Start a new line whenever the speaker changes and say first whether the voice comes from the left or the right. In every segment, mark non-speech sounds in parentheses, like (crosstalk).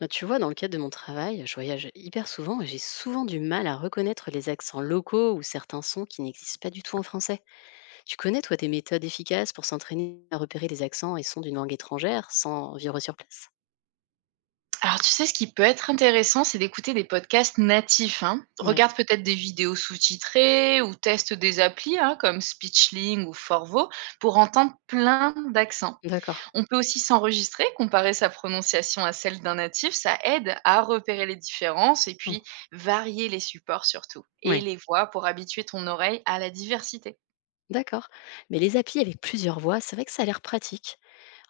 left: Bah, tu vois, dans le cadre de mon travail, je voyage hyper souvent et j'ai souvent du mal à reconnaître les accents locaux ou certains sons qui n'existent pas du tout en français. Tu connais, toi, des méthodes efficaces pour s'entraîner à repérer les accents et sons d'une langue étrangère sans vivre sur place.
right: Alors, tu sais, ce qui peut être intéressant, c'est d'écouter des podcasts natifs, hein.
left: Ouais,
right: Regarde peut-être des vidéos sous-titrées ou teste des applis, hein, comme Speechling ou Forvo pour entendre plein d'accents.
left: d'accord.
right: On peut aussi s'enregistrer, comparer sa prononciation à celle d'un natif. Ça aide à repérer les différences, et
left: Hmm.
right: puis varier les supports surtout et
left: Ouais,
right: les voix pour habituer ton oreille à la diversité.
left: d'accord. Mais les applis avec plusieurs voix, c'est vrai que ça a l'air pratique.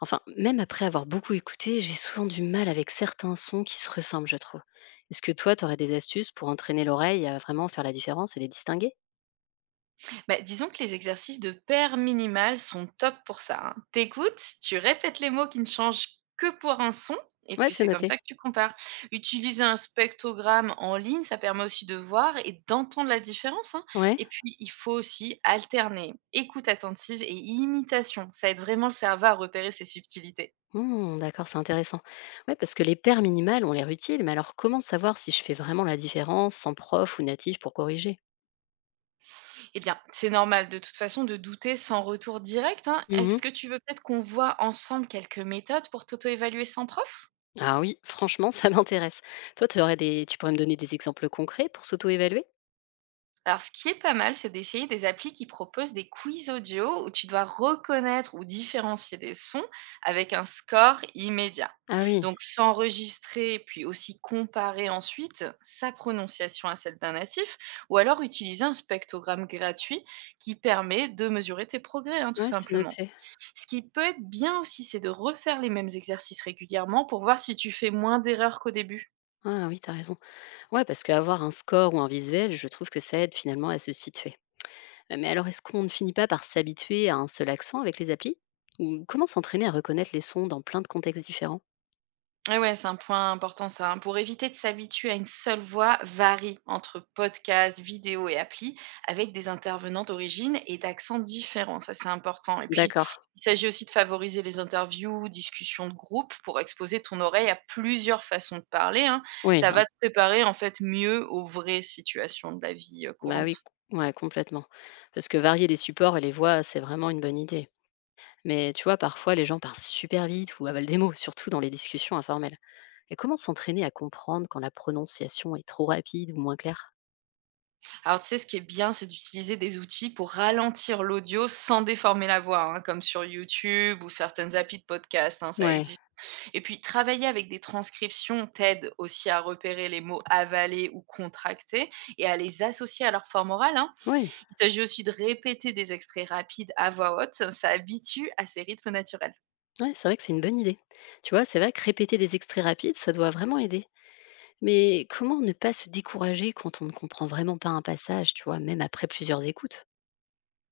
left: Enfin, même après avoir beaucoup écouté, j'ai souvent du mal avec certains sons qui se ressemblent, je trouve. Est-ce que toi, tu aurais des astuces pour entraîner l'oreille à vraiment faire la différence et les distinguer?
right: Bah, disons que les exercices de paire minimale sont top pour ça, hein. T'écoutes, tu répètes les mots qui ne changent que pour un son, et
left: Ouais,
right: puis
left: c'est
right: c'est comme
left: noté.
right: ça que tu compares. Utiliser un spectrogramme en ligne, ça permet aussi de voir et d'entendre la différence, hein.
left: Ouais.
right: Et puis, il faut aussi alterner écoute attentive et imitation. Ça aide vraiment le cerveau à repérer ses subtilités.
left: Mmh, d'accord, c'est intéressant. Ouais, parce que les paires minimales ont l'air utiles, mais alors comment savoir si je fais vraiment la différence sans prof ou natif pour corriger?
right: Eh bien, c'est normal de toute façon de douter sans retour direct, hein.
left: Mhm.
right: Est-ce que tu veux peut-être qu'on voit ensemble quelques méthodes pour t'auto-évaluer sans prof?
left: Ah oui, franchement, ça (laughs) m'intéresse. Toi, tu aurais des... tu pourrais me donner des exemples concrets pour s'auto-évaluer?
right: Alors, ce qui est pas mal, c'est d'essayer des applis qui proposent des quiz audio où tu dois reconnaître ou différencier des sons avec un score immédiat.
left: Ah oui,
right: Donc, s'enregistrer, puis aussi comparer ensuite sa prononciation à celle d'un natif, ou alors utiliser un spectrogramme gratuit qui permet de mesurer tes progrès, hein, tout
left: ouais, c'est
right: simplement.
left: noté.
right: Ce qui peut être bien aussi, c'est de refaire les mêmes exercices régulièrement pour voir si tu fais moins d'erreurs qu'au début.
left: Ah oui, t'as raison. Ouais, parce qu'avoir un score ou un visuel, je trouve que ça aide finalement à se situer. Mais alors, est-ce qu'on ne finit pas par s'habituer à un seul accent avec les applis? Ou comment s'entraîner à reconnaître les sons dans plein de contextes différents?
right: Ah ouais, c'est un point important ça, hein. Pour éviter de s'habituer à une seule voix, varie entre podcasts, vidéos et applis avec des intervenants d'origine et d'accents différents. Ça, c'est important. Et puis,
left: D'accord.
right: il s'agit aussi de favoriser les interviews, discussions de groupe pour exposer ton oreille à plusieurs façons de parler, hein.
left: Oui.
right: Ça va te préparer en fait mieux aux vraies situations de la vie
left: Bah oui,
right: courante.
left: ouais, complètement. Parce que varier les supports et les voix, c'est vraiment une bonne idée. Mais tu vois, parfois, les gens parlent super vite ou avalent des mots, surtout dans les discussions informelles. Et comment s'entraîner à comprendre quand la prononciation est trop rapide ou moins claire?
right: Alors, tu sais, ce qui est bien, c'est d'utiliser des outils pour ralentir l'audio sans déformer la voix, hein, comme sur YouTube ou certaines applis de podcast, hein, ça
left: Ouais,
right: existe. Et puis, travailler avec des transcriptions t'aide aussi à repérer les mots avalés ou contractés et à les associer à leur forme orale, hein.
left: ouais,
right: Il s'agit aussi de répéter des extraits rapides à voix haute, ça habitue à ces rythmes naturels.
left: ouais, c'est vrai que c'est une bonne idée. Tu vois, c'est vrai que répéter des extraits rapides, ça doit vraiment aider. Mais comment ne pas se décourager quand on ne comprend vraiment pas un passage, tu vois, même après plusieurs écoutes?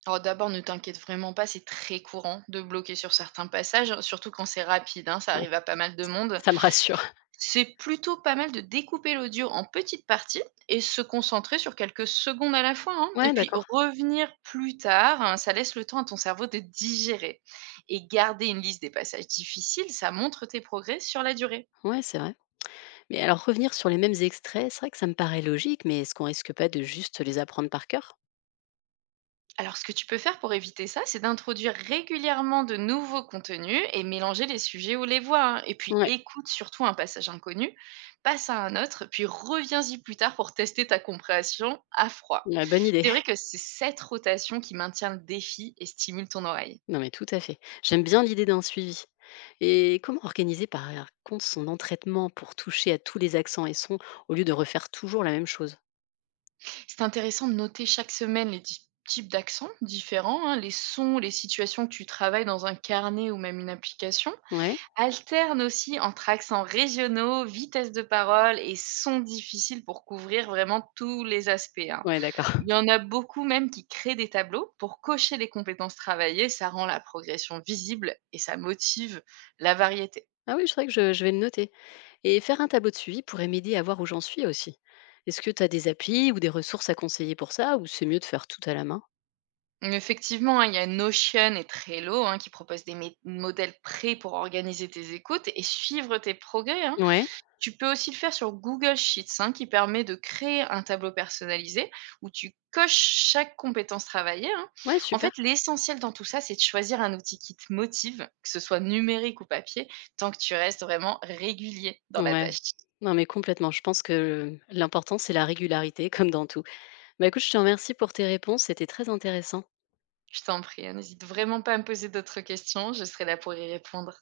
right: Alors d'abord, ne t'inquiète vraiment pas, c'est très courant de bloquer sur certains passages, hein, surtout quand c'est rapide, hein, ça
left: Ouais.
right: arrive à pas mal de monde.
left: Ça me rassure.
right: C'est plutôt pas mal de découper l'audio en petites parties et se concentrer sur quelques secondes à la fois, hein. Et
left: Ouais,
right: puis
left: d'accord.
right: revenir plus tard, hein, ça laisse le temps à ton cerveau de digérer. Et garder une liste des passages difficiles, ça montre tes progrès sur la durée.
left: Ouais, c'est vrai. Mais alors revenir sur les mêmes extraits, c'est vrai que ça me paraît logique, mais est-ce qu'on risque pas de juste les apprendre par cœur?
right: Alors, ce que tu peux faire pour éviter ça, c'est d'introduire régulièrement de nouveaux contenus et mélanger les sujets ou les voix, hein. Et puis,
left: Ouais,
right: écoute surtout un passage inconnu, passe à un autre, puis reviens-y plus tard pour tester ta compréhension à froid.
left: ouais, bonne idée.
right: C'est vrai que
left: (laughs)
right: c'est cette rotation qui maintient le défi et stimule ton oreille.
left: Non mais tout à fait. J'aime bien l'idée d'un suivi. Et comment organiser par contre son entraînement pour toucher à tous les accents et sons au lieu de refaire toujours la même chose?
right: C'est intéressant de noter chaque semaine les types d'accents différents, hein, les sons, les situations que tu travailles dans un carnet ou même une application.
left: Ouais,
right: Alterne aussi entre accents régionaux, vitesse de parole et sons difficiles pour couvrir vraiment tous les aspects, hein.
left: ouais, d'accord.
right: Il y
left: (laughs)
right: en a beaucoup même qui créent des tableaux pour cocher les compétences travaillées, ça rend la progression visible et ça motive la variété.
left: Ah oui, c'est vrai que je vais le noter. Et faire un tableau de suivi pourrait m'aider à voir où j'en suis aussi. Est-ce que tu as des applis ou des ressources à conseiller pour ça, ou c'est mieux de faire tout à la main?
right: Effectivement, hein, il y a Notion et Trello, hein, qui proposent des modèles prêts pour organiser tes écoutes et suivre tes progrès, hein.
left: Ouais,
right: Tu peux aussi le faire sur Google Sheets, hein, qui permet de créer un tableau personnalisé où tu coches chaque compétence travaillée, hein.
left: ouais,
right: En
left: super.
right: fait, l'essentiel dans tout ça, c'est de choisir un outil qui te motive, que ce soit numérique ou papier, tant que tu restes vraiment régulier dans la
left: Ouais.
right: tâche.
left: Non, mais complètement. Je pense que l'important, c'est la régularité, (laughs) comme dans tout. Bah, écoute, je te remercie pour tes réponses. C'était très intéressant.
right: Je t'en prie, hein, n'hésite vraiment pas à me poser d'autres questions, je serai là pour y répondre.